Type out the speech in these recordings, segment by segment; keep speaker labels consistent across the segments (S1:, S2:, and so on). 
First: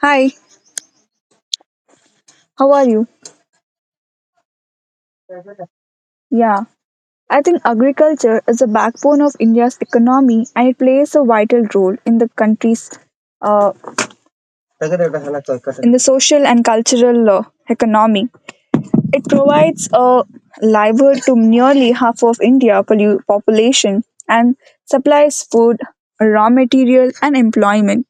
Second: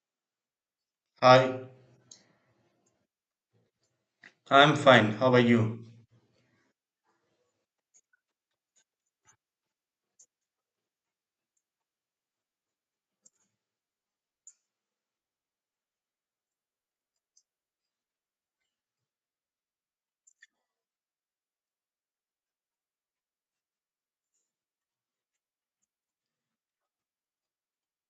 S1: Hi,
S2: Hi,
S1: how are you?
S2: I'm fine. How are you?
S1: Yeah, I think agriculture is the backbone of India's economy and it plays a vital role in the country's uh, in the social and cultural economy. It provides a livelihood to nearly half of India's population and supplies food, raw material and employment.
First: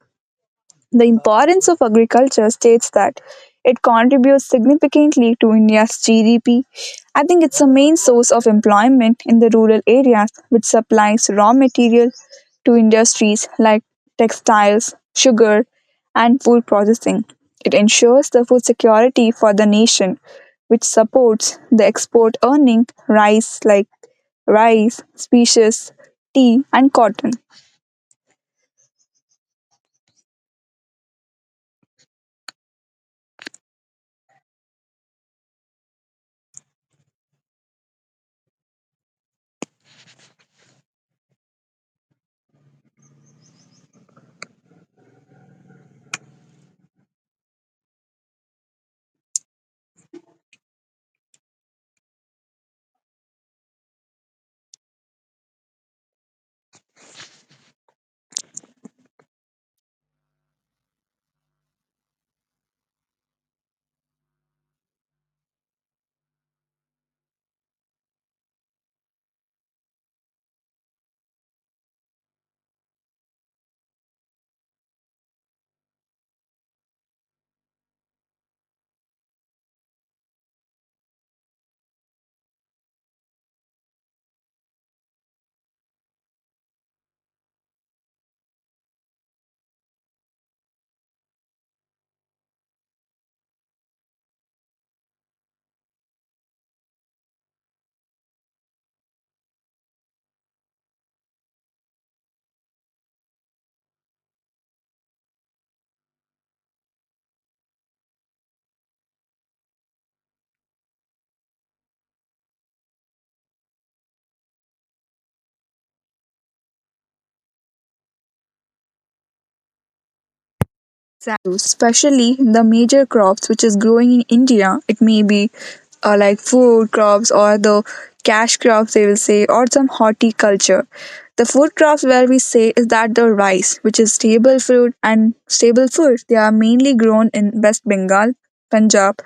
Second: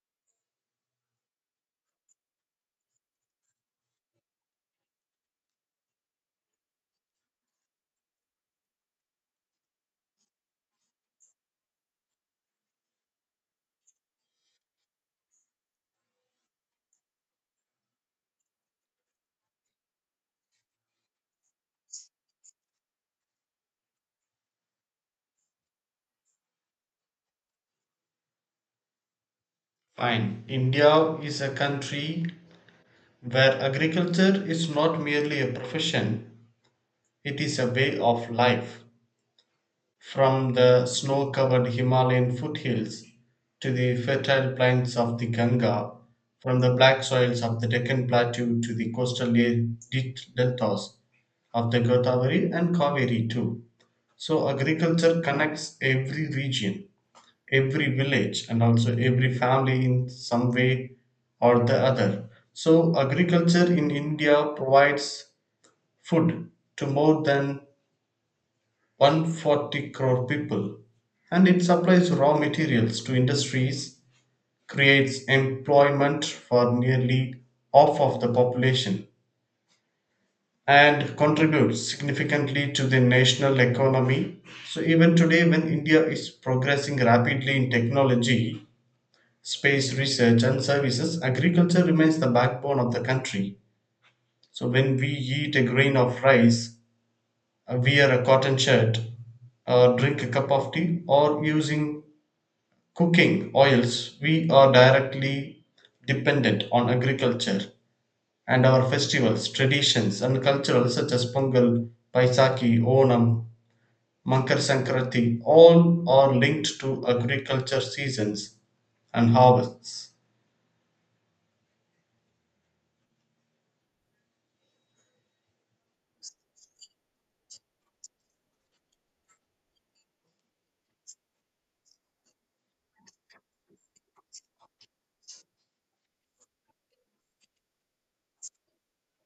S1: The importance of agriculture states that it contributes significantly to India's GDP. I think it's a main source of employment in the rural areas, which supplies raw material to industries like textiles, sugar, and food processing. It ensures the food security for the nation, which supports the export earning rice like rice, species, tea, and cotton.
S2: Fine. India is a country where agriculture is not merely a profession, it is a way of life. From the snow covered Himalayan foothills to the fertile plains of the Ganga, from the black soils of the Deccan Plateau to the coastal deltas of the Godavari and Kaveri, too. So agriculture connects every region, every village, and also every family in some way or the other. So agriculture in India provides food to more than 140 crore people, and it supplies raw materials to industries, creates employment for nearly half of the population, and contributes significantly to the national economy. So even today, when India is progressing rapidly in technology, space research and services, agriculture remains the backbone of the country. So when we eat a grain of rice, wear a cotton shirt, or drink a cup of tea, or using cooking oils, we are directly dependent on agriculture. And our festivals, traditions, and cultural such as Pongal, Paisaki, Onam, Mankar Sankranti, all are linked to agriculture seasons and harvests.
S1: Exactly, especially the major crops which is growing in India. It may be like food crops or the cash crops they will say or some horticulture. The food crops where we say is that the rice, which is staple fruit and staple food, they are mainly grown in West Bengal, Punjab,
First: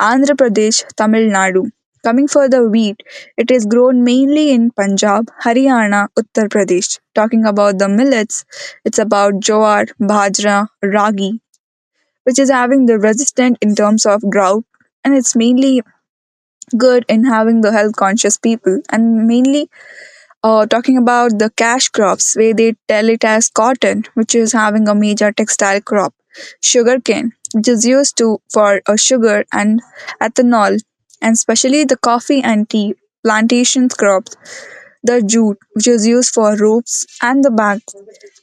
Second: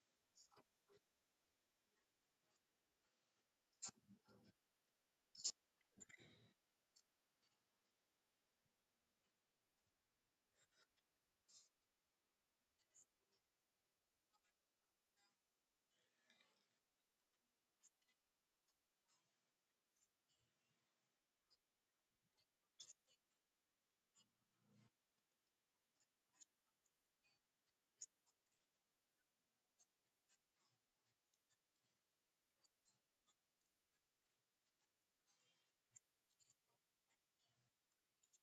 S1: Andhra Pradesh, Tamil Nadu. Coming for the wheat, it is grown mainly in Punjab, Haryana, Uttar Pradesh. Talking about the millets, it's about jowar, bajra, ragi, which is having the resistant in terms of drought and it's mainly good in having the health conscious people and mainly talking about the cash crops where they tell it as cotton which is having a major textile crop, sugarcane which is used to for sugar and ethanol, and especially the coffee and tea plantations crop, the jute which is used for ropes and the bag,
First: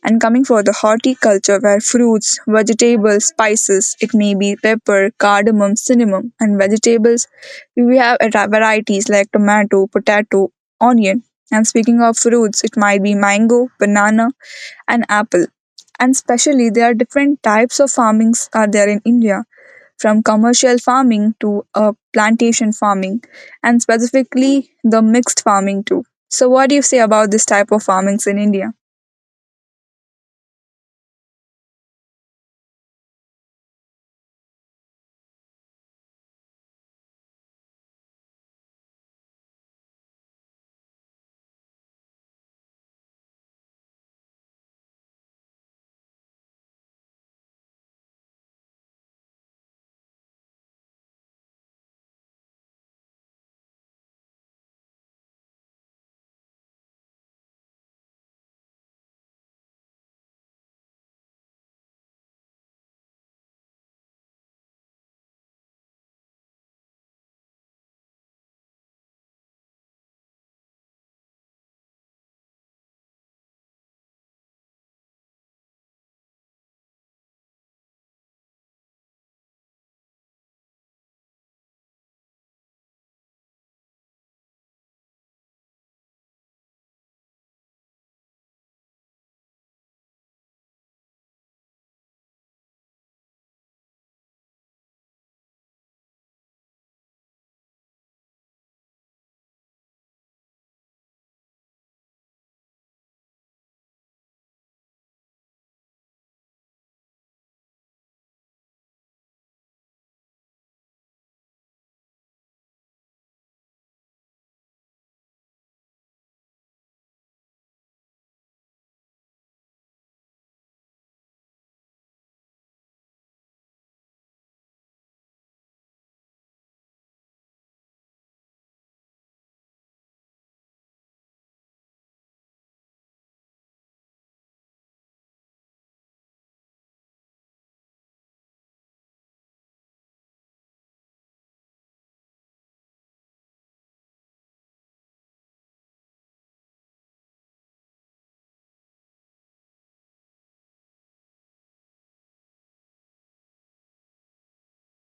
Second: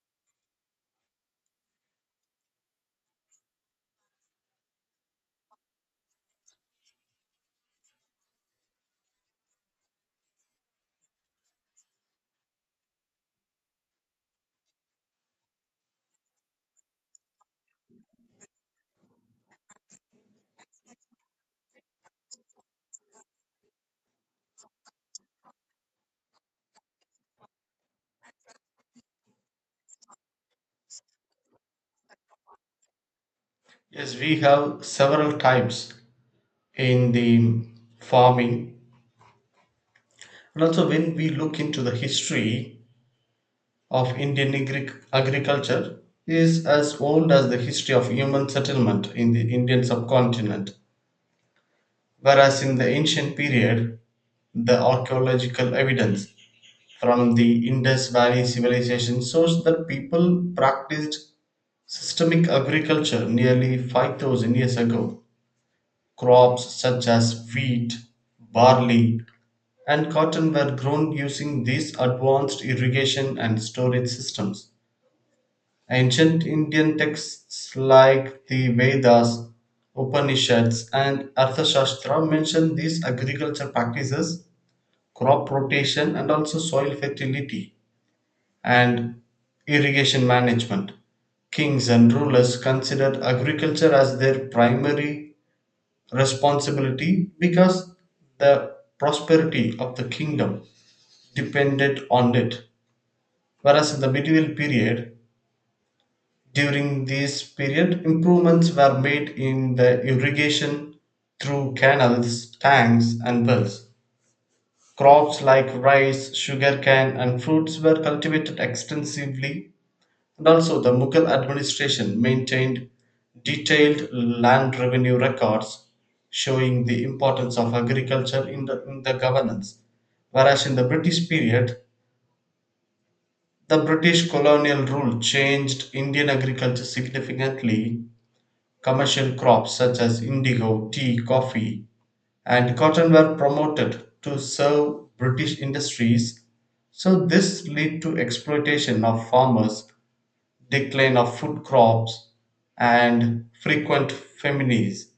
S1: and coming for the horticulture where fruits, vegetables, spices, it may be pepper, cardamom, cinnamon, and vegetables we have varieties like tomato, potato, onion, and speaking of fruits it might be mango, banana, and apple. And specially there are different types of farmings are there in India, from commercial farming to plantation farming, and specifically the mixed farming too. So, what do you say about this type of farmings in India?
S2: Yes, we have several types in the farming, and also when we look into the history of Indian agriculture is as old as the history of human settlement in the Indian subcontinent. Whereas in the ancient period, the archaeological evidence from the Indus Valley civilization shows that people practiced systemic agriculture nearly 5,000 years ago. Crops such as wheat, barley, and cotton were grown using these advanced irrigation and storage systems. Ancient Indian texts like the Vedas, Upanishads, and Arthashastra mention these agriculture practices, crop rotation, and also soil fertility and irrigation management. Kings and rulers considered agriculture as their primary responsibility because the prosperity of the kingdom depended on it. Whereas in the medieval period, during this period improvements were made in the irrigation through canals, tanks and wells. Crops like rice, sugarcane and fruits were cultivated extensively, and also the Mughal administration maintained detailed land revenue records showing the importance of agriculture in the governance. Whereas in the British period, the British colonial rule changed Indian agriculture significantly. Commercial crops such as indigo, tea, coffee, and cotton were promoted to serve British industries. So this led to exploitation of farmers, decline of food crops, and frequent famines,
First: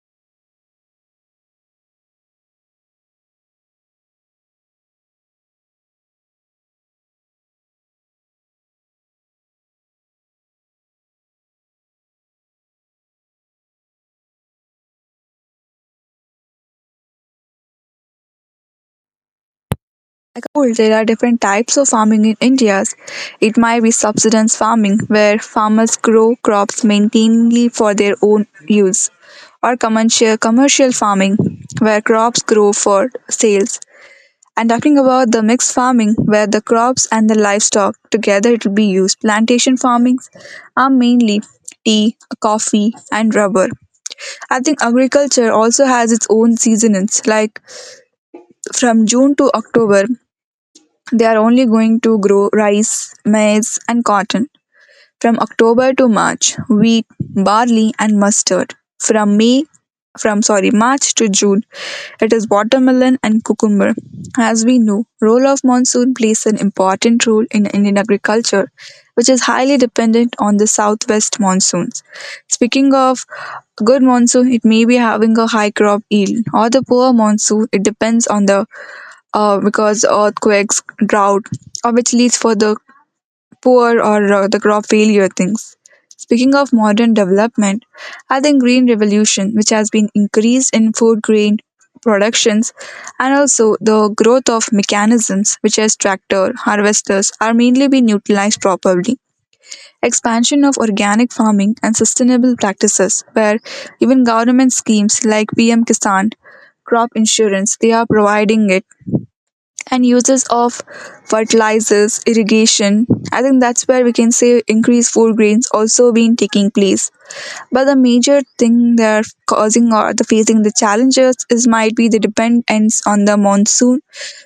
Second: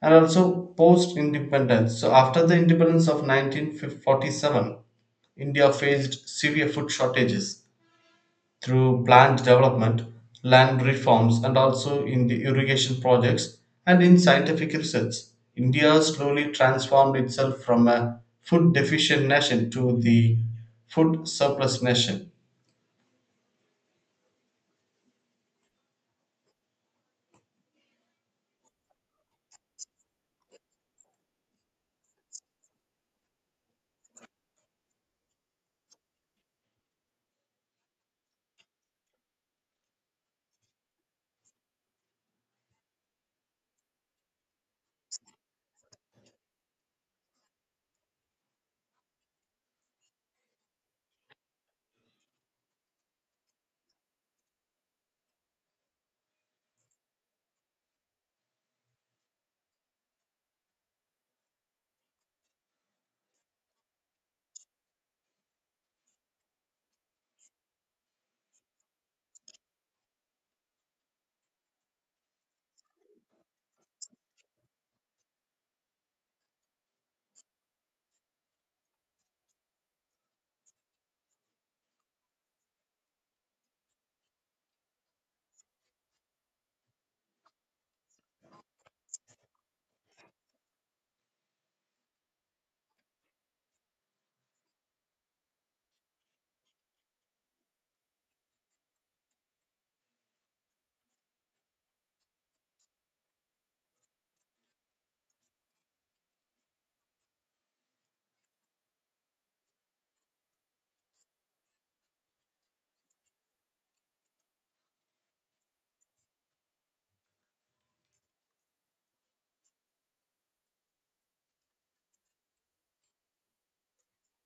S2: and also post independence. So after the independence of 1947, India faced severe food shortages. Through planned development, land reforms and also in the irrigation projects and in scientific research, India slowly transformed itself from a food deficient nation to the
S1: Cool. There are
S2: food
S1: different types
S2: surplus
S1: of farming
S2: nation.
S1: in India. It might be subsistence farming, where farmers grow crops mainly for their own use, or commercial farming, where crops grow for sales. And talking about the mixed farming, where the crops and the livestock together it will be used. Plantation farmings are mainly tea, coffee, and rubber. I think agriculture also has its own seasons, like from June to October, they are only going to grow rice, maize, and cotton, from October to March, wheat, barley and mustard. From May from sorry March to June it is watermelon and cucumber. As we know, role of monsoon plays an important role in Indian agriculture which is highly dependent on the southwest monsoons. Speaking of good monsoon, it may be having a high crop yield, or the poor monsoon, it depends on the because earthquakes, drought, or which leads for the poor, or the crop failure things. Speaking of modern development, I think green revolution which has been increased in food grain productions, and also the growth of mechanisms which as tractor harvesters are mainly being utilized properly, expansion of organic farming and sustainable practices where even government schemes like PM Kisan, crop insurance, they are providing it, and uses of fertilizers, irrigation. I think that's where we can say increased food grains also been taking place. But the major thing they're causing or the facing the challenges is might be the dependence on the monsoon,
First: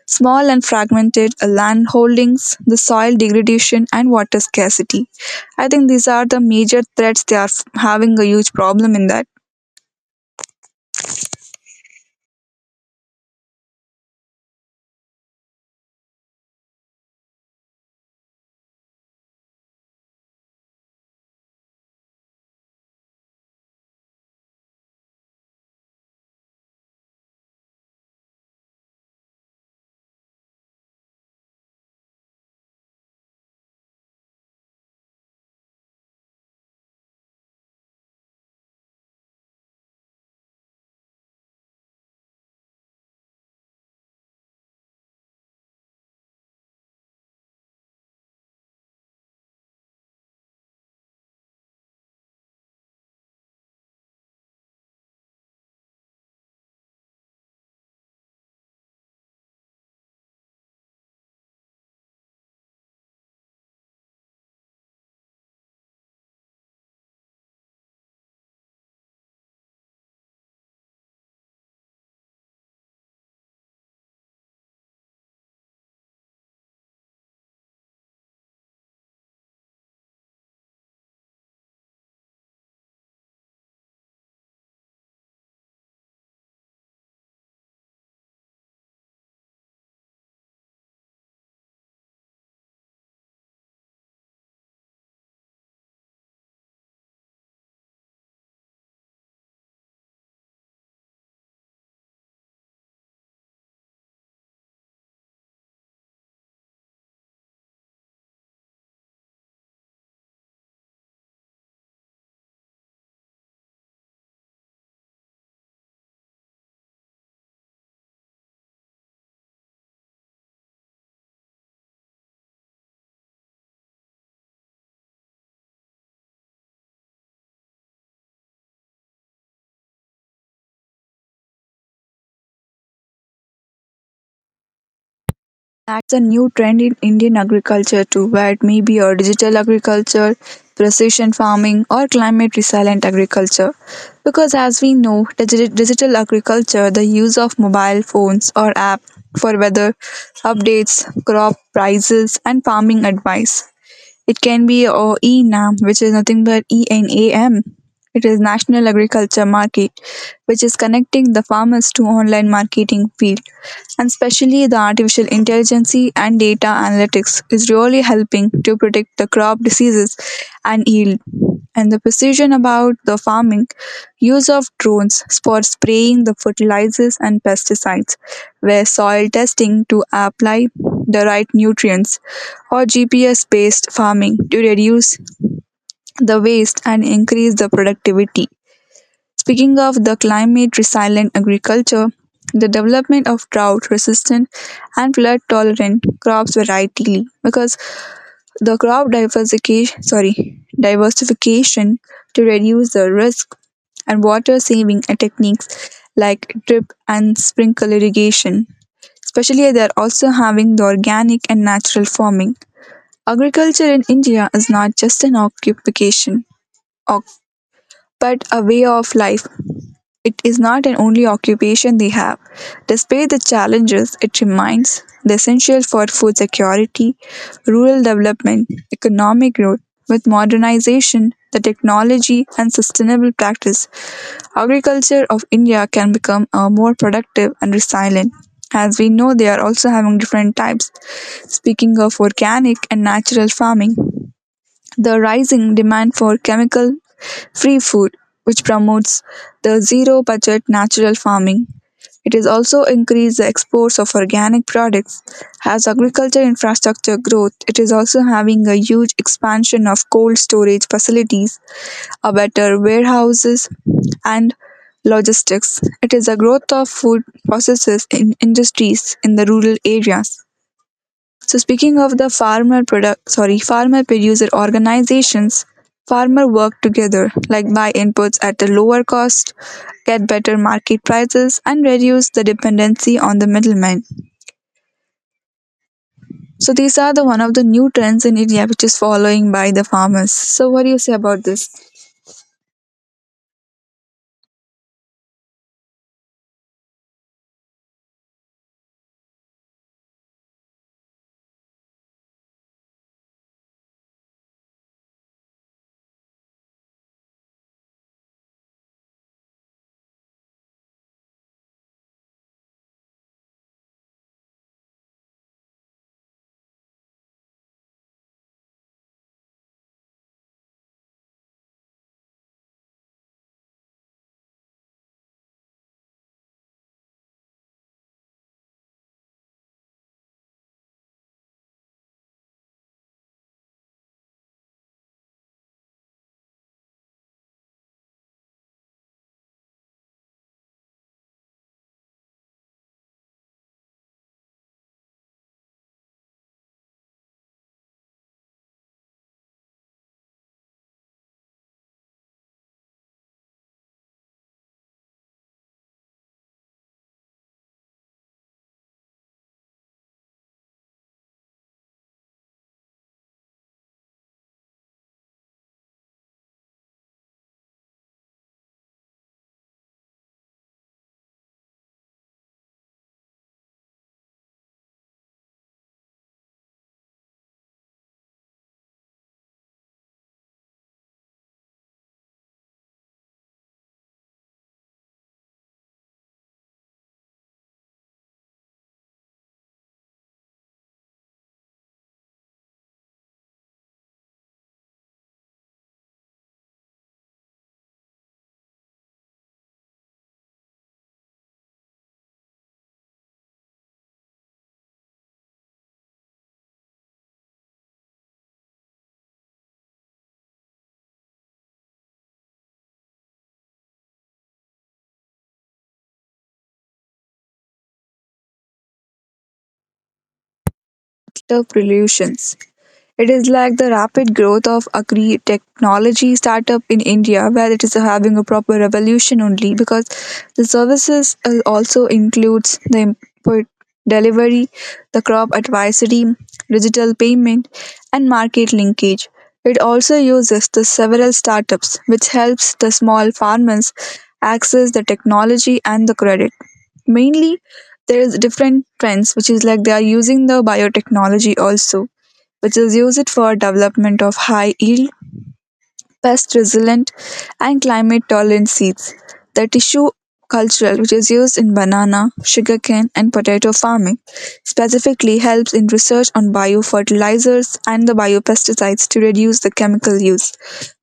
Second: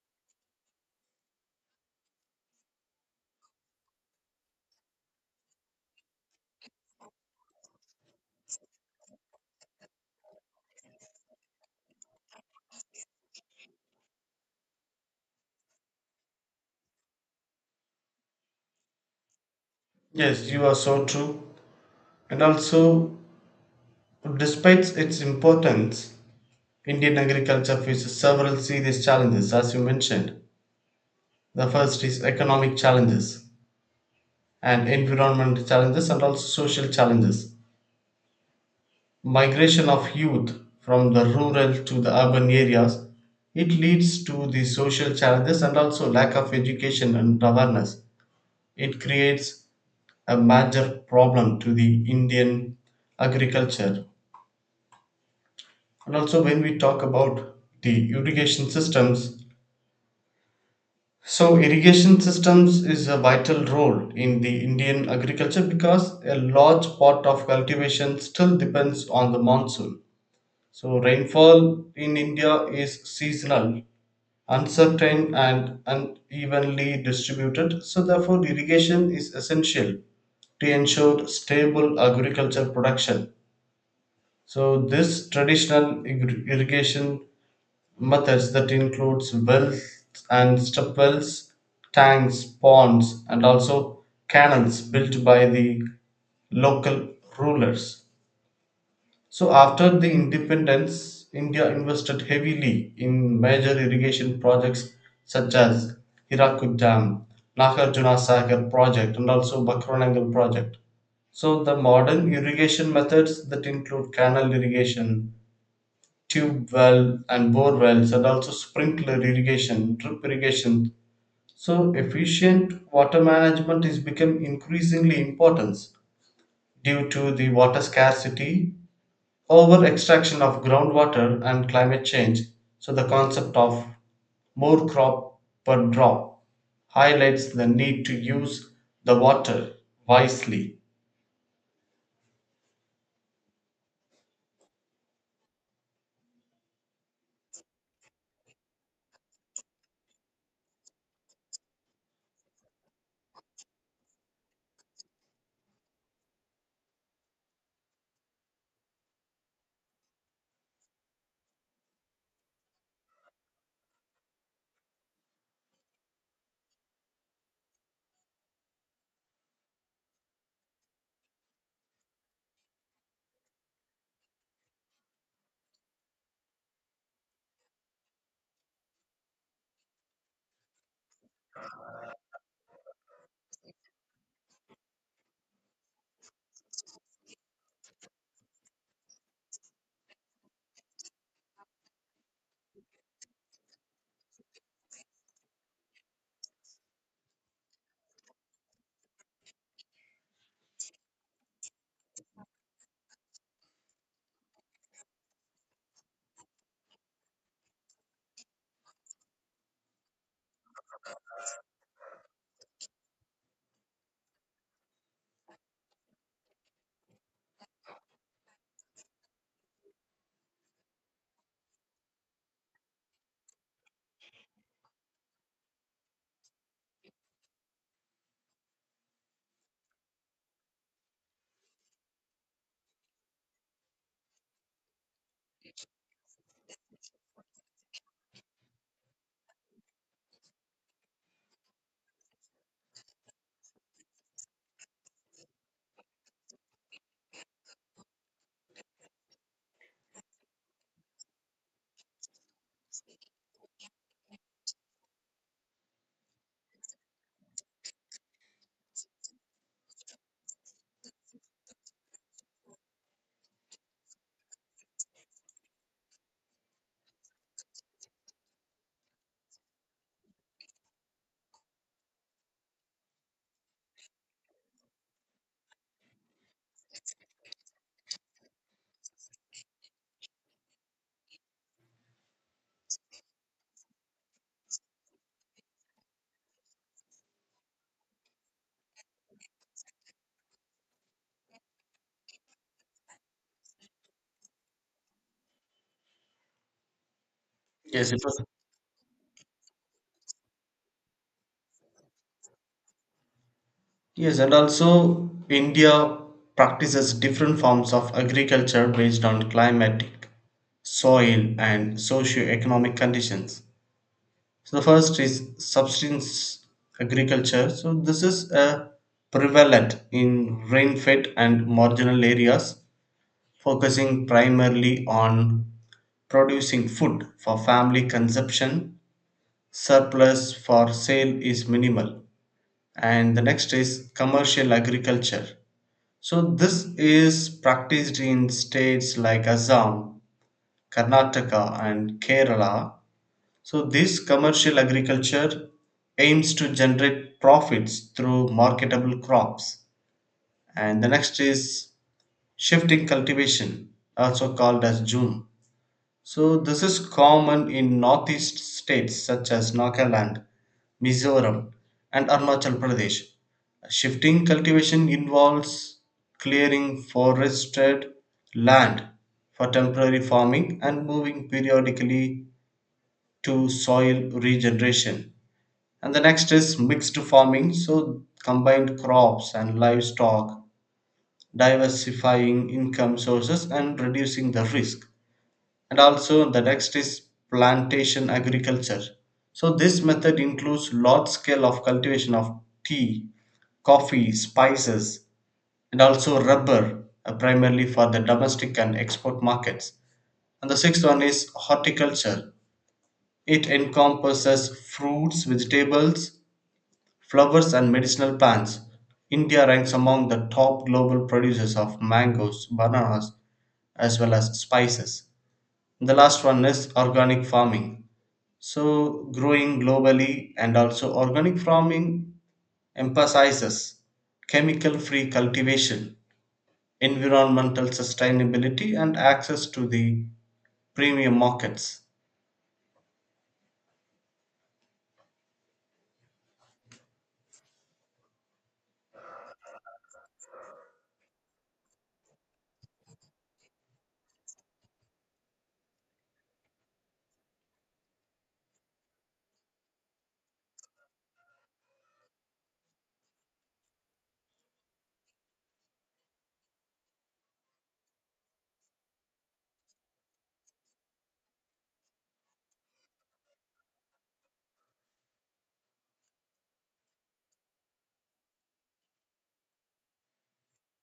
S1: small and fragmented land holdings, the soil degradation and water scarcity. I think these are the major threats they are having a huge problem in that.
S2: Yes, you are so true. And also, despite its importance, Indian agriculture faces several serious challenges, as you mentioned. The first is economic challenges and environmental challenges and also social challenges. Migration of youth from the rural to the urban areas, it leads to the social challenges, and also lack of education and awareness, it creates a major problem to the Indian agriculture. And also, when we talk about the irrigation systems, so irrigation systems is a vital role in the Indian agriculture because a large part of cultivation still depends on the monsoon. So rainfall in India is seasonal, uncertain, and unevenly distributed. So therefore, irrigation is essential to ensure stable agriculture production. So this traditional irrigation methods that includes wells and step wells, tanks, ponds, and also canals built by the local rulers. So after the independence, India invested heavily in major irrigation projects such as Hirakud Dam, Nagarjuna Sagar project and also Bakranangal project. So the modern irrigation methods that include canal irrigation, tube well and bore wells and also sprinkler irrigation, drip irrigation. So efficient water management is become increasingly important due to the water scarcity, over extraction of groundwater and climate change. So the concept of more crop per
S1: That's a
S2: drop
S1: new trend in Indian
S2: highlights the need
S1: agriculture
S2: to
S1: too, where it
S2: use
S1: may be a
S2: the
S1: digital
S2: water
S1: agriculture,
S2: wisely.
S1: precision farming, or climate resilient agriculture. Because as we know, digital agriculture, the use of mobile phones or app for weather updates, crop prices, and farming advice, it can be or ENAM, which is nothing but ENAM. It is National Agriculture Market, which is connecting the farmers to online marketing field. And especially the artificial intelligence and data analytics is really helping to predict the crop diseases and yield. And the precision about the farming, use of drones for spraying the fertilizers and pesticides, where soil testing to apply the right nutrients, or GPS-based farming to reduce the waste and increase the productivity. Speaking of the climate resilient agriculture, the development of drought resistant and flood tolerant crops variety, because the crop diversification sorry diversification to reduce the risk, and water saving techniques like drip and sprinkle irrigation, especially they are also having the organic and natural farming. Agriculture in India is not just an occupation, or but a way of life. It is not an only occupation they have. Despite the challenges, it remains the essential for food security, rural development, economic growth. With modernization, the technology, and sustainable practice, agriculture of India can become more productive and resilient. As we know, they are also having different types. Speaking of organic and natural farming, the rising demand for chemical-free food, which promotes the zero-budget natural farming. It has also increased the exports of organic products. As agriculture infrastructure growth, it is also having a huge expansion of cold storage facilities, a better warehouses and logistics. It is a growth of food processes in industries in the rural areas. So speaking of the farmer producer organizations, farmer work together, like buy inputs at a lower cost, get better market prices, and reduce the dependency on the middleman. So these are the one of the new trends in India which is following by the farmers. So what do you say about this?
S2: Yes, it was. Yes, and also India practices different forms of agriculture based on climatic, soil and socio-economic conditions. So the first is subsistence agriculture. So this is prevalent in rain-fed and marginal areas, focusing primarily on producing food for family consumption. Surplus for sale is minimal. And the next is commercial agriculture. So this is practiced in states like Assam, Karnataka, and Kerala. So this commercial agriculture aims to generate profits through marketable crops. And the next is shifting cultivation, also called as Zoom. So this is common in northeast states such as Nagaland, Mizoram, and Arunachal Pradesh. Shifting cultivation involves clearing forested land for temporary farming and moving periodically to soil regeneration. And the next is mixed farming, so combined crops and livestock, diversifying income sources and reducing the risk. And also the next is plantation agriculture. So this method includes large scale of cultivation of tea, coffee, spices and also rubber, primarily for the domestic and export markets. And the sixth one is horticulture. It encompasses fruits, vegetables, flowers and medicinal plants. India ranks among the top global producers of mangoes, bananas, as well as spices. The last one is organic farming. So growing globally, and also organic
S1: Turf
S2: farming
S1: relations. It is
S2: emphasizes
S1: like the rapid growth of
S2: chemical free
S1: agri
S2: cultivation,
S1: technology startup in India, where it
S2: environmental
S1: is having a proper
S2: sustainability, and
S1: revolution
S2: access
S1: only
S2: to the
S1: because the
S2: premium
S1: services
S2: markets.
S1: also includes the input delivery, the crop advisory, digital payment, and market linkage. It also uses the several startups, which helps the small farmers access the technology and the credit. Mainly, there is different trends, which is like they are using the biotechnology also, which is used for development of high yield, pest resilient, and climate tolerant seeds. The tissue cultural, which is used in banana, sugarcane, and potato farming, specifically helps in research on biofertilizers and the biopesticides to reduce the chemical use.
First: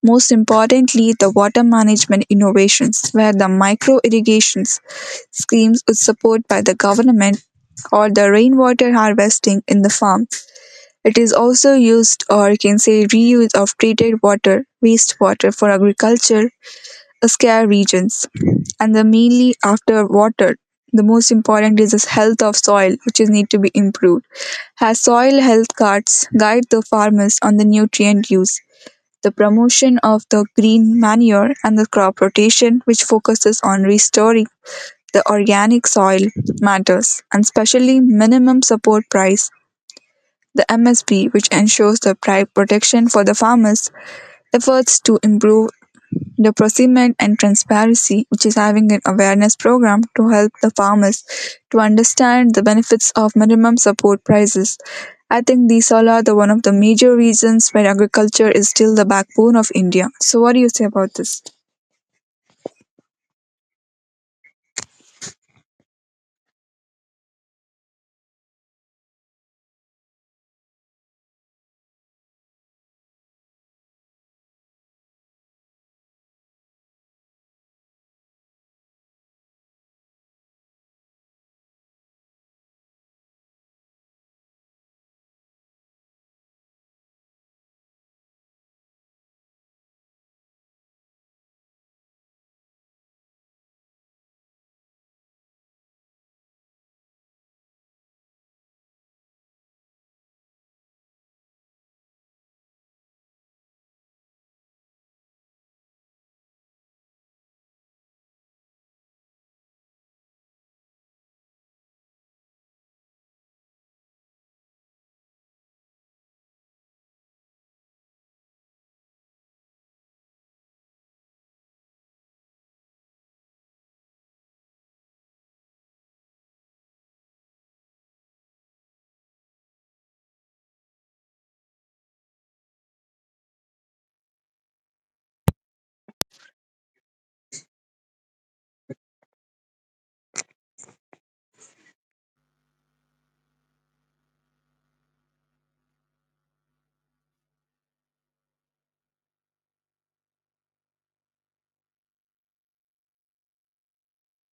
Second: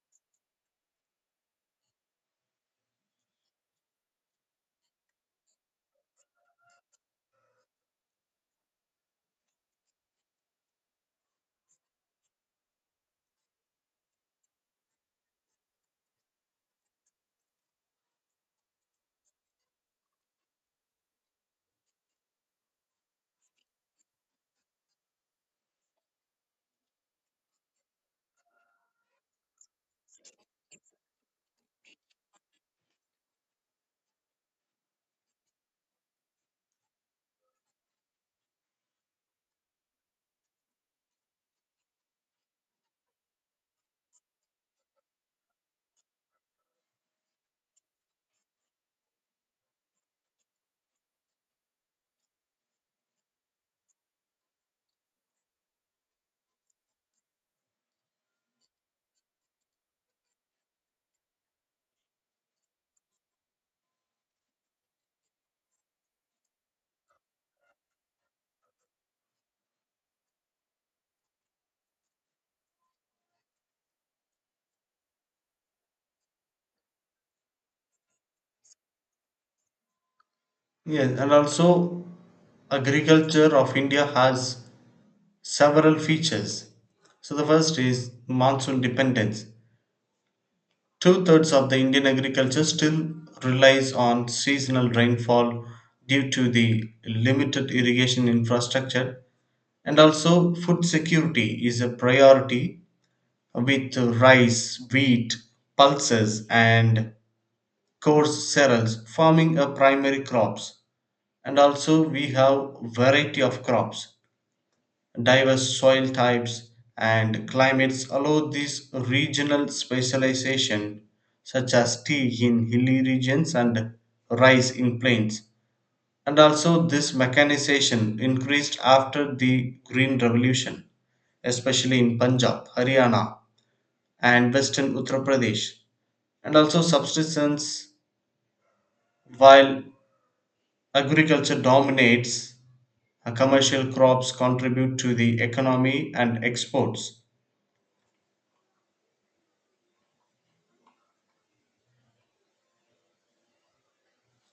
S1: Most importantly, the water management innovations, where the micro irrigations schemes with support by the government, or the rainwater harvesting in the farm. It is also used, or you can say reuse of treated water, wastewater for agriculture, scare regions. And the mainly after water, the most important is the health of soil, which is need to be improved. As soil health cards guide the farmers on the nutrient use, the promotion of the green manure and the crop rotation, which focuses on restoring the organic soil matters, and especially minimum support price, the MSP, which ensures the price protection for the farmers, efforts to improve the procurement and transparency, which is having an awareness program to help the farmers to understand the benefits of minimum support prices. I think these all are the one of the major reasons why agriculture is still the backbone of India. So, what do you say about this?
S2: Yes, and also agriculture of India has several features. So the first is monsoon dependence. Two-thirds of the Indian agriculture still relies on seasonal rainfall due to the limited irrigation infrastructure. And also, food security is a priority with rice, wheat, pulses, and coarse cereals forming a primary crops. And also, we have variety of crops, diverse soil types, and climates allow this regional specialization, such as tea in hilly regions and rice in plains. And also, this mechanization increased after the Green Revolution, especially in Punjab, Haryana, and western Uttar Pradesh, and also subsistence. While agriculture dominates, commercial crops contribute to the economy and exports.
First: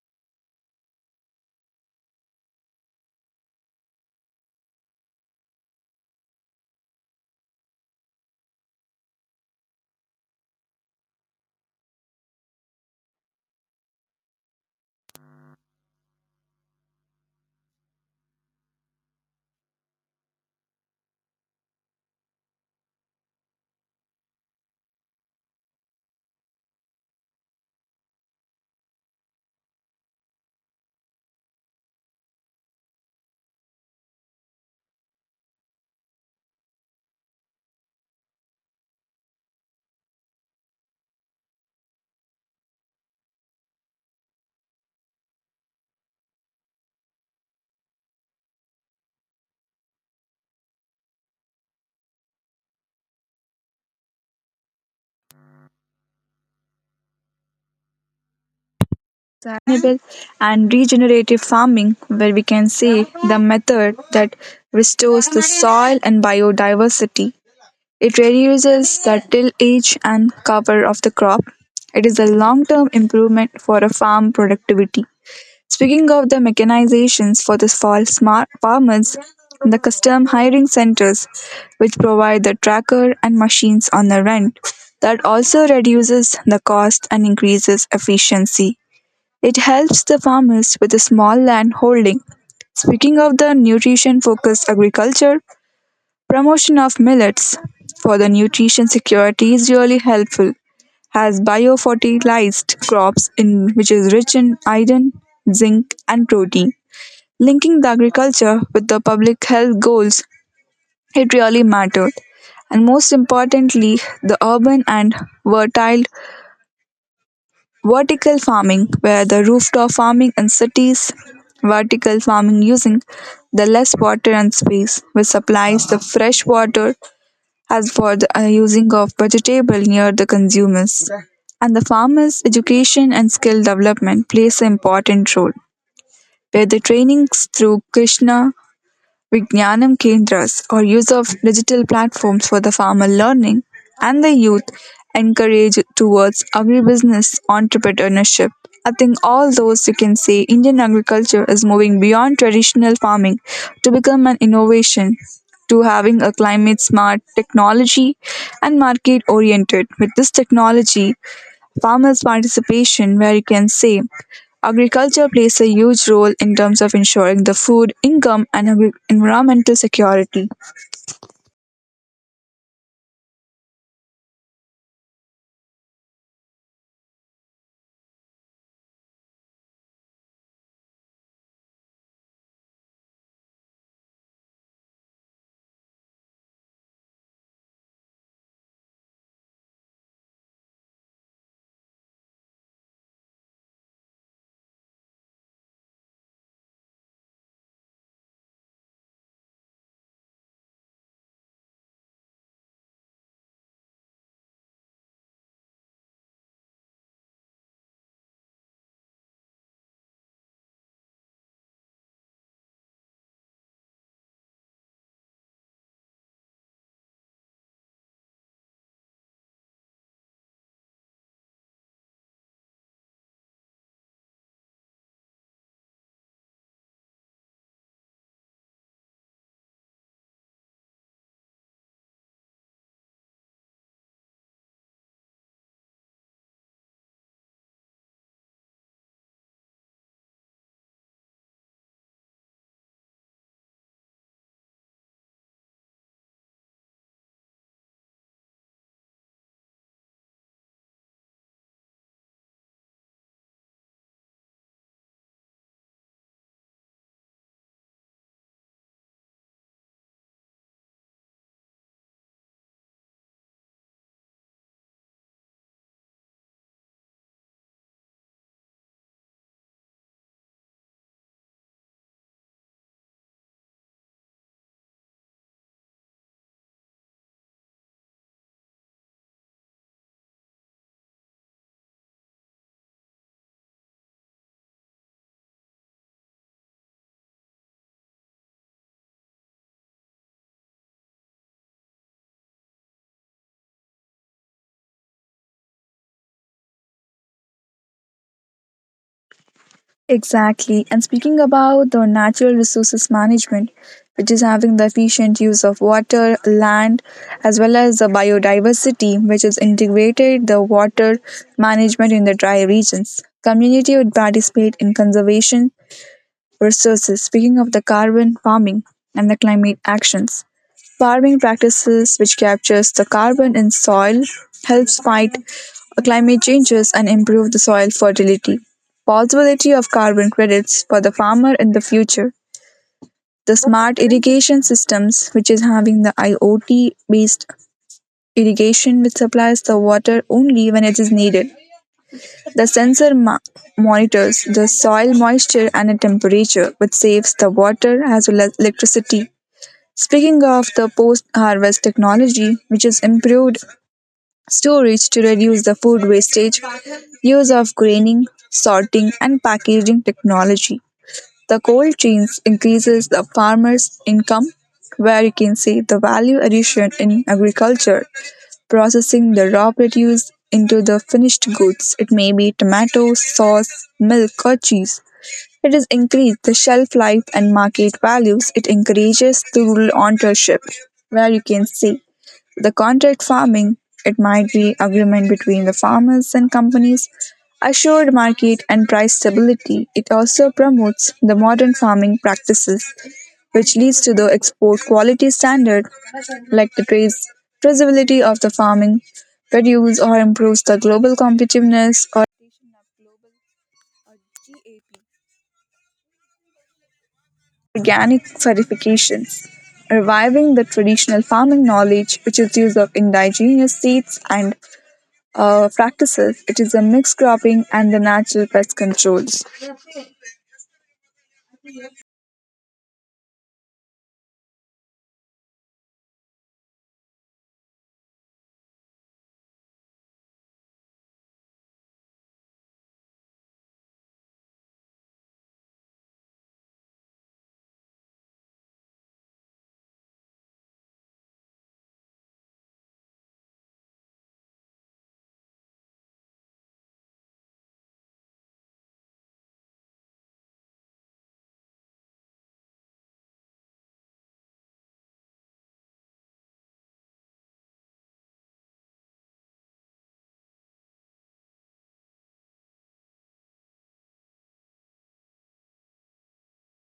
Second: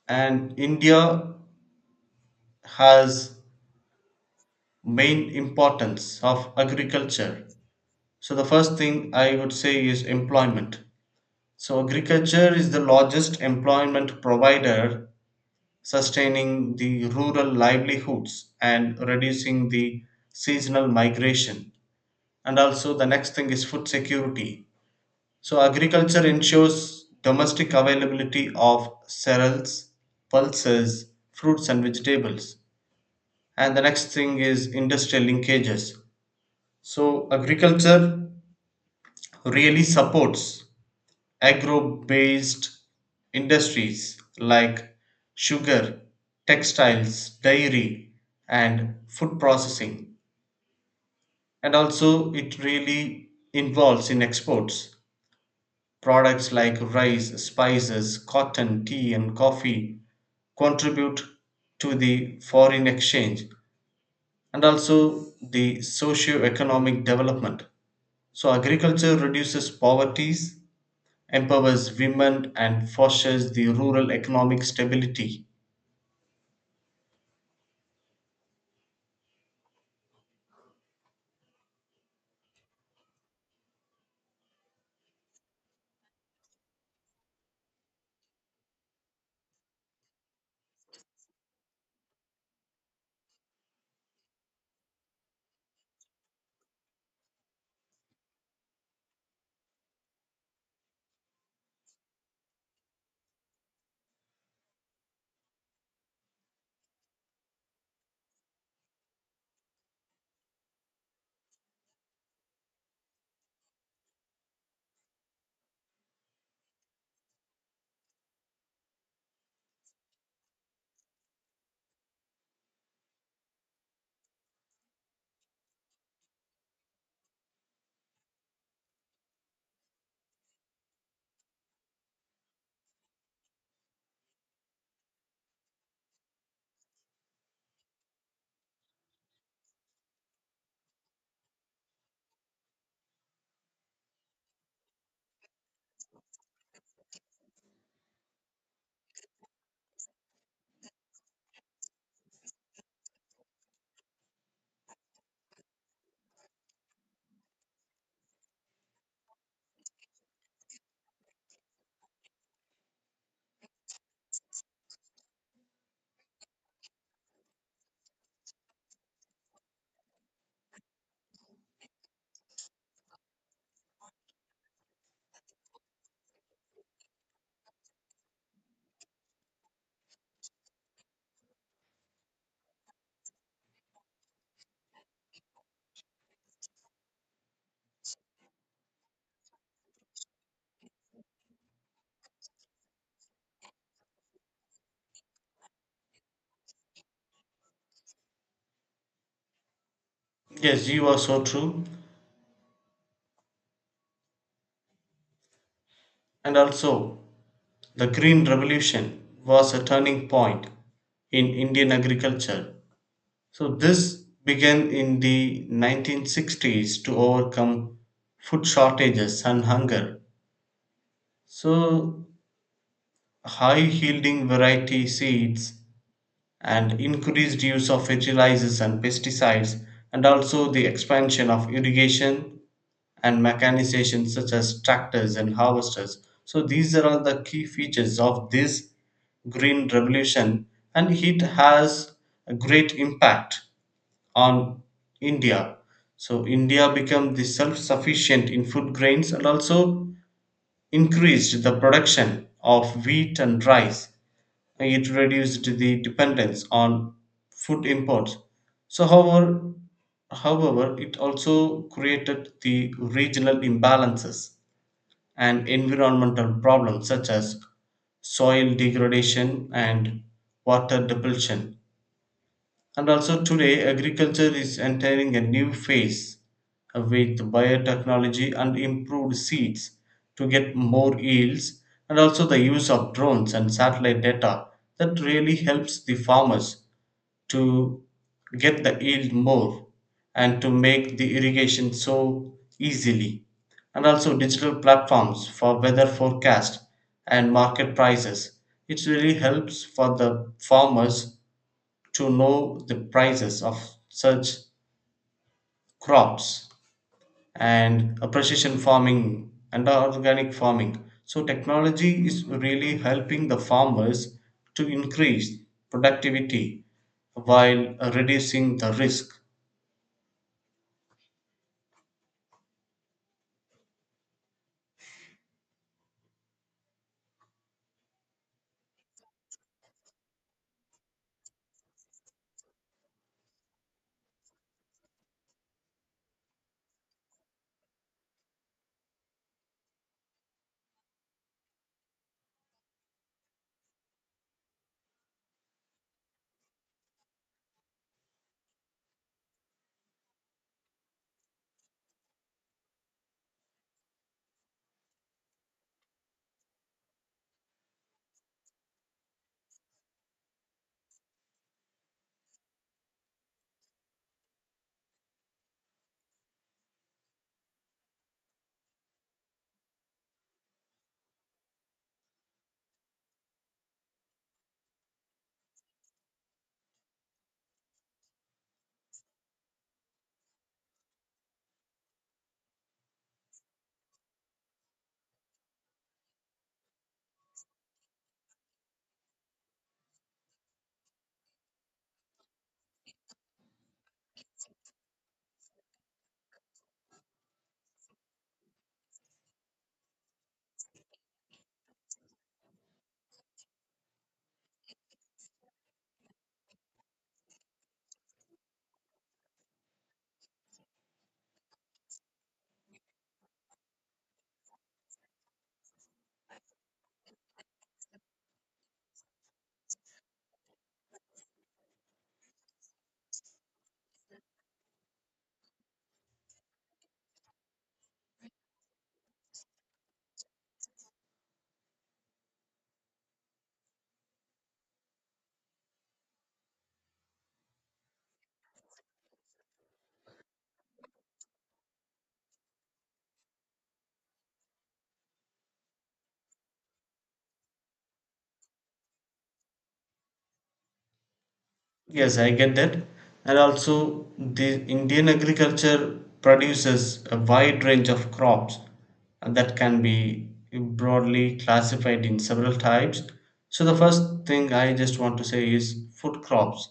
S2: And India has main importance of agriculture. So the first thing I would say is employment. So agriculture is the largest employment provider, sustaining the rural livelihoods and reducing the seasonal migration. And also, the next thing is food security. So agriculture ensures domestic availability of cereals, pulses, fruits, and vegetables. And the next thing is industrial linkages. So agriculture really supports agro based industries like sugar, textiles, dairy, and food processing. And also, it really involves in exports products like rice, spices, cotton, tea, and coffee
S1: Sustainable and
S2: contribute
S1: regenerative farming,
S2: to
S1: where
S2: the
S1: we can
S2: foreign
S1: say the
S2: exchange
S1: method that
S2: and
S1: restores
S2: also
S1: the
S2: the
S1: soil and
S2: socio economic
S1: biodiversity.
S2: development.
S1: It
S2: So
S1: reduces
S2: agriculture
S1: the
S2: reduces
S1: tillage and
S2: poverty,
S1: cover of the crop.
S2: empowers
S1: It is a
S2: women and
S1: long-term
S2: fosters
S1: improvement
S2: the
S1: for a
S2: rural
S1: farm
S2: economic
S1: productivity.
S2: stability.
S1: Speaking of the mechanizations for the fall smart farmers, the custom hiring centers which provide the tracker and machines on the rent, that also reduces the cost and increases efficiency. It helps the farmers with a small land holding. Speaking of the nutrition focused agriculture, promotion of millets for the nutrition security is really helpful as biofertilized crops in which is rich in iron, zinc and protein. Linking the agriculture with the public health goals, it really mattered. And most importantly, the urban and fertile vertical farming, where the rooftop farming in cities, vertical farming using the less water and space which supplies the fresh water as for the using of vegetable near the consumers. And the farmers' education and skill development plays an important role, where the trainings through Krishna Vijnanam Kendras, or use of digital platforms for the farmer learning and the youth encourage towards agribusiness entrepreneurship. I think all those you can say Indian agriculture is moving beyond traditional farming to become an innovation, to having a climate smart technology and market oriented. With this technology, farmers' participation, where you can say agriculture plays a huge role in terms of ensuring the food, income, and environmental security.
S2: Yes, you are so true. And also, the Green Revolution was a turning point in Indian agriculture. So this began in the 1960s to overcome food shortages and hunger. So high yielding variety seeds and increased use of fertilizers and pesticides, and also the expansion of irrigation and mechanization, such as tractors and harvesters. So these are all the key features of this green revolution, and it has a great impact on India. So India became the self sufficient in food grains, and also increased the production of wheat and rice, it reduced the dependence on food imports. So, however, it also created the regional imbalances and environmental problems such as soil degradation and water depletion. And also today, agriculture is entering a new phase with biotechnology and improved seeds to get more yields, and also the use of drones and satellite data that really helps the farmers to get the yield more and to make the irrigation so easily. And also digital platforms for weather forecast and market prices. It really helps for the
S1: Exactly. And
S2: farmers
S1: speaking about the
S2: to
S1: natural
S2: know the
S1: resources
S2: prices
S1: management,
S2: of
S1: which is
S2: such
S1: having the efficient use of water,
S2: crops
S1: land, as well as the
S2: and a precision
S1: biodiversity, which
S2: farming
S1: is
S2: and
S1: integrated
S2: organic
S1: the
S2: farming.
S1: water
S2: So
S1: management in
S2: technology
S1: the
S2: is
S1: dry
S2: really
S1: regions.
S2: helping the
S1: Community would
S2: farmers
S1: participate
S2: to
S1: in
S2: increase
S1: conservation
S2: productivity
S1: resources, speaking of the
S2: while
S1: carbon
S2: reducing
S1: farming
S2: the
S1: and the
S2: risk.
S1: climate actions. Farming practices which captures the carbon in soil helps fight climate changes and improve the soil fertility. Possibility of carbon credits for the farmer in the future. The smart irrigation systems which is having the IoT based irrigation which supplies the water only when it is needed. The sensor monitors the soil moisture and the temperature, which saves the water as well as electricity. Speaking of the post harvest technology, which is improved storage to reduce the food wastage, use of graining, sorting, and packaging technology. The cold chains increases the farmer's income, where you can see the value addition in agriculture, processing the raw produce into the finished goods. It may be tomato sauce, milk, or cheese. It has increased the shelf life and market values. It encourages through entrepreneurship, where you can see the contract farming. It might be agreement between the farmers and companies, assured market and price stability. It also promotes the modern farming practices, which leads to the export quality standard, like the traceability of the farming produce, or improves the global competitiveness, or global, or GAP. Organic certifications, reviving the traditional farming knowledge which is use of indigenous seeds and practices. It is a mixed cropping and the natural pest controls.
S2: Yes, I get that. And also, the Indian agriculture produces a wide range of crops, and that can be broadly classified in several types. So the first thing I just want to say is food crops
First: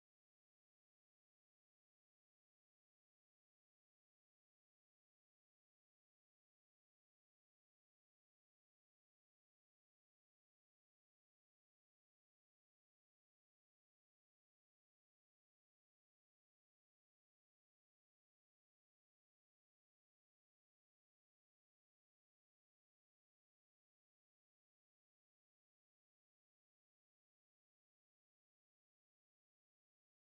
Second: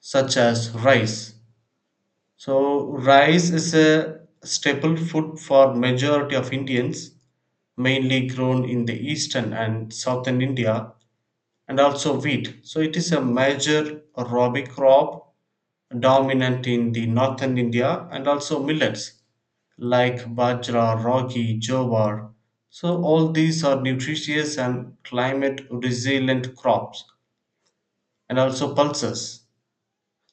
S2: such as rice. So rice is a staple food for majority of Indians, mainly grown in the eastern and southern India, and also wheat. So it is a major Rabi crop dominant in the northern India, and also millets like bajra, ragi, jowar. So all these are nutritious and climate resilient crops, and also pulses.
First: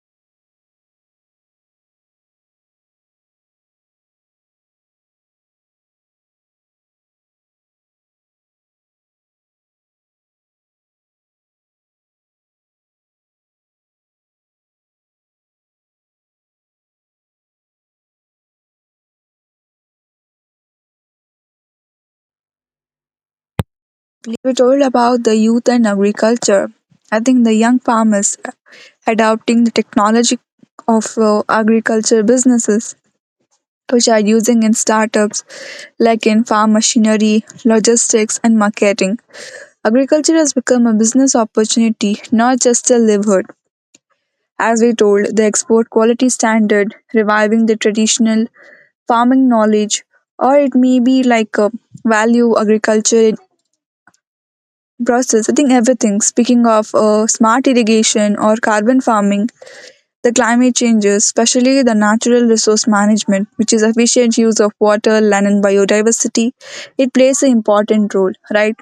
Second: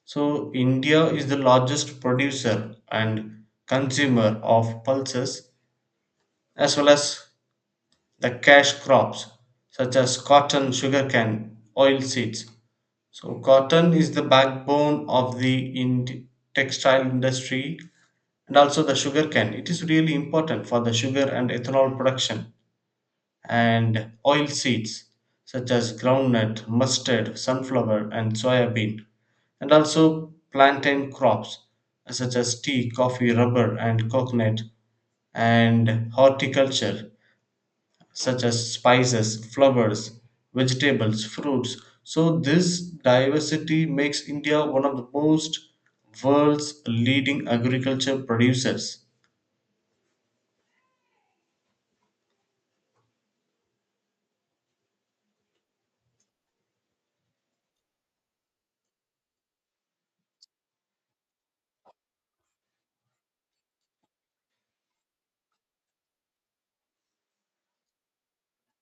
S2: So India is the largest producer and consumer of pulses, as well as the cash crops such as cotton, sugarcane, oil seeds. So cotton is the backbone of the textile industry, and also the sugar cane. It is really important for the sugar and ethanol production, and oil
S1: We told
S2: seeds
S1: about the youth
S2: such
S1: and
S2: as groundnut,
S1: agriculture. I
S2: mustard,
S1: think the young
S2: sunflower
S1: farmers
S2: and soybean,
S1: adopting the
S2: and also
S1: technology
S2: plantain
S1: of
S2: crops
S1: agriculture
S2: such as tea,
S1: businesses
S2: coffee, rubber
S1: which
S2: and
S1: are using
S2: coconut,
S1: in startups,
S2: and
S1: like in farm
S2: horticulture
S1: machinery, logistics
S2: such
S1: and
S2: as
S1: marketing.
S2: spices, flowers,
S1: Agriculture has become a
S2: vegetables,
S1: business
S2: fruits.
S1: opportunity,
S2: So
S1: not
S2: this
S1: just a livelihood.
S2: diversity makes India
S1: As
S2: one
S1: we
S2: of the
S1: told, the
S2: most
S1: export quality
S2: world's
S1: standard,
S2: leading
S1: reviving the
S2: agriculture
S1: traditional
S2: producers.
S1: farming knowledge, or it may be like value agriculture process. I think everything. Speaking of smart irrigation or carbon farming, the climate changes, especially the natural resource management, which is efficient use of water, land, and biodiversity, it plays an important role, right?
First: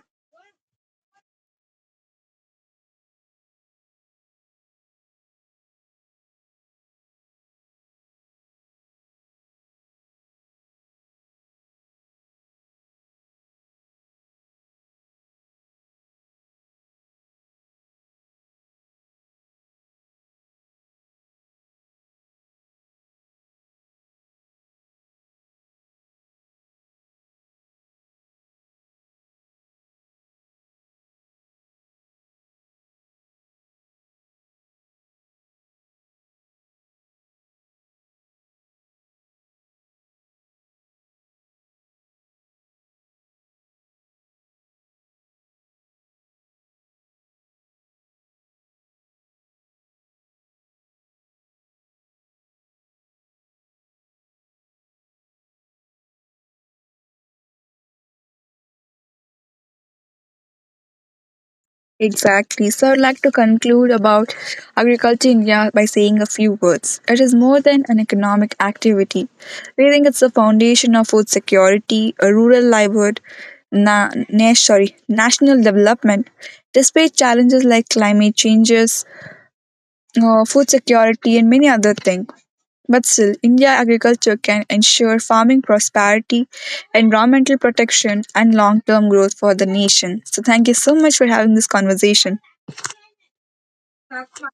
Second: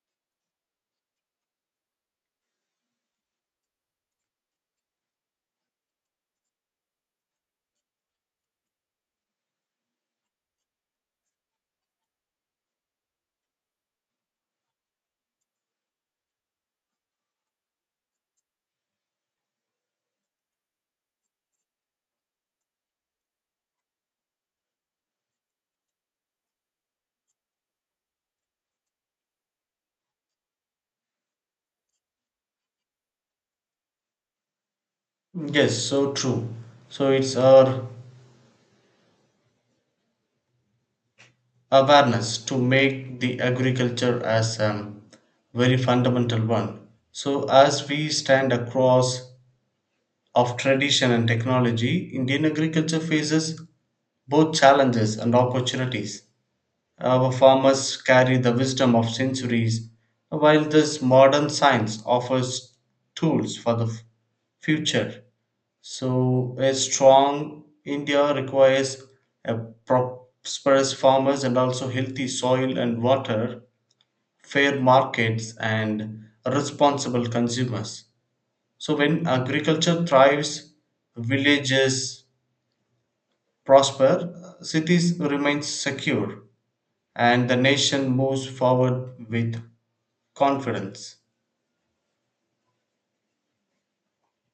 S2: Yes, so true. So it's our awareness to make the agriculture as a very fundamental one. So as we stand across of tradition and technology, Indian agriculture faces both challenges and opportunities. Our farmers carry the wisdom of centuries, while this modern science
S1: Exactly.
S2: offers
S1: So I'd like to
S2: tools for the
S1: conclude about
S2: future.
S1: agriculture in India by saying a few
S2: So a
S1: words. It is more
S2: strong
S1: than an
S2: India
S1: economic
S2: requires
S1: activity.
S2: a
S1: We think it's the
S2: prosperous
S1: foundation of food
S2: farmers and also
S1: security,
S2: healthy
S1: a rural
S2: soil and
S1: livelihood,
S2: water, fair markets,
S1: national
S2: and
S1: development. Despite
S2: responsible
S1: challenges like
S2: consumers.
S1: climate
S2: So
S1: changes,
S2: when agriculture
S1: food
S2: thrives,
S1: security, and many other
S2: villages
S1: things. But still, India agriculture
S2: prosper,
S1: can ensure
S2: cities remain
S1: farming
S2: secure
S1: prosperity,
S2: and
S1: environmental
S2: the nation
S1: protection,
S2: moves
S1: and long term
S2: forward
S1: growth for
S2: with
S1: the nation. So, thank you so much
S2: confidence.
S1: for having this conversation. কাজ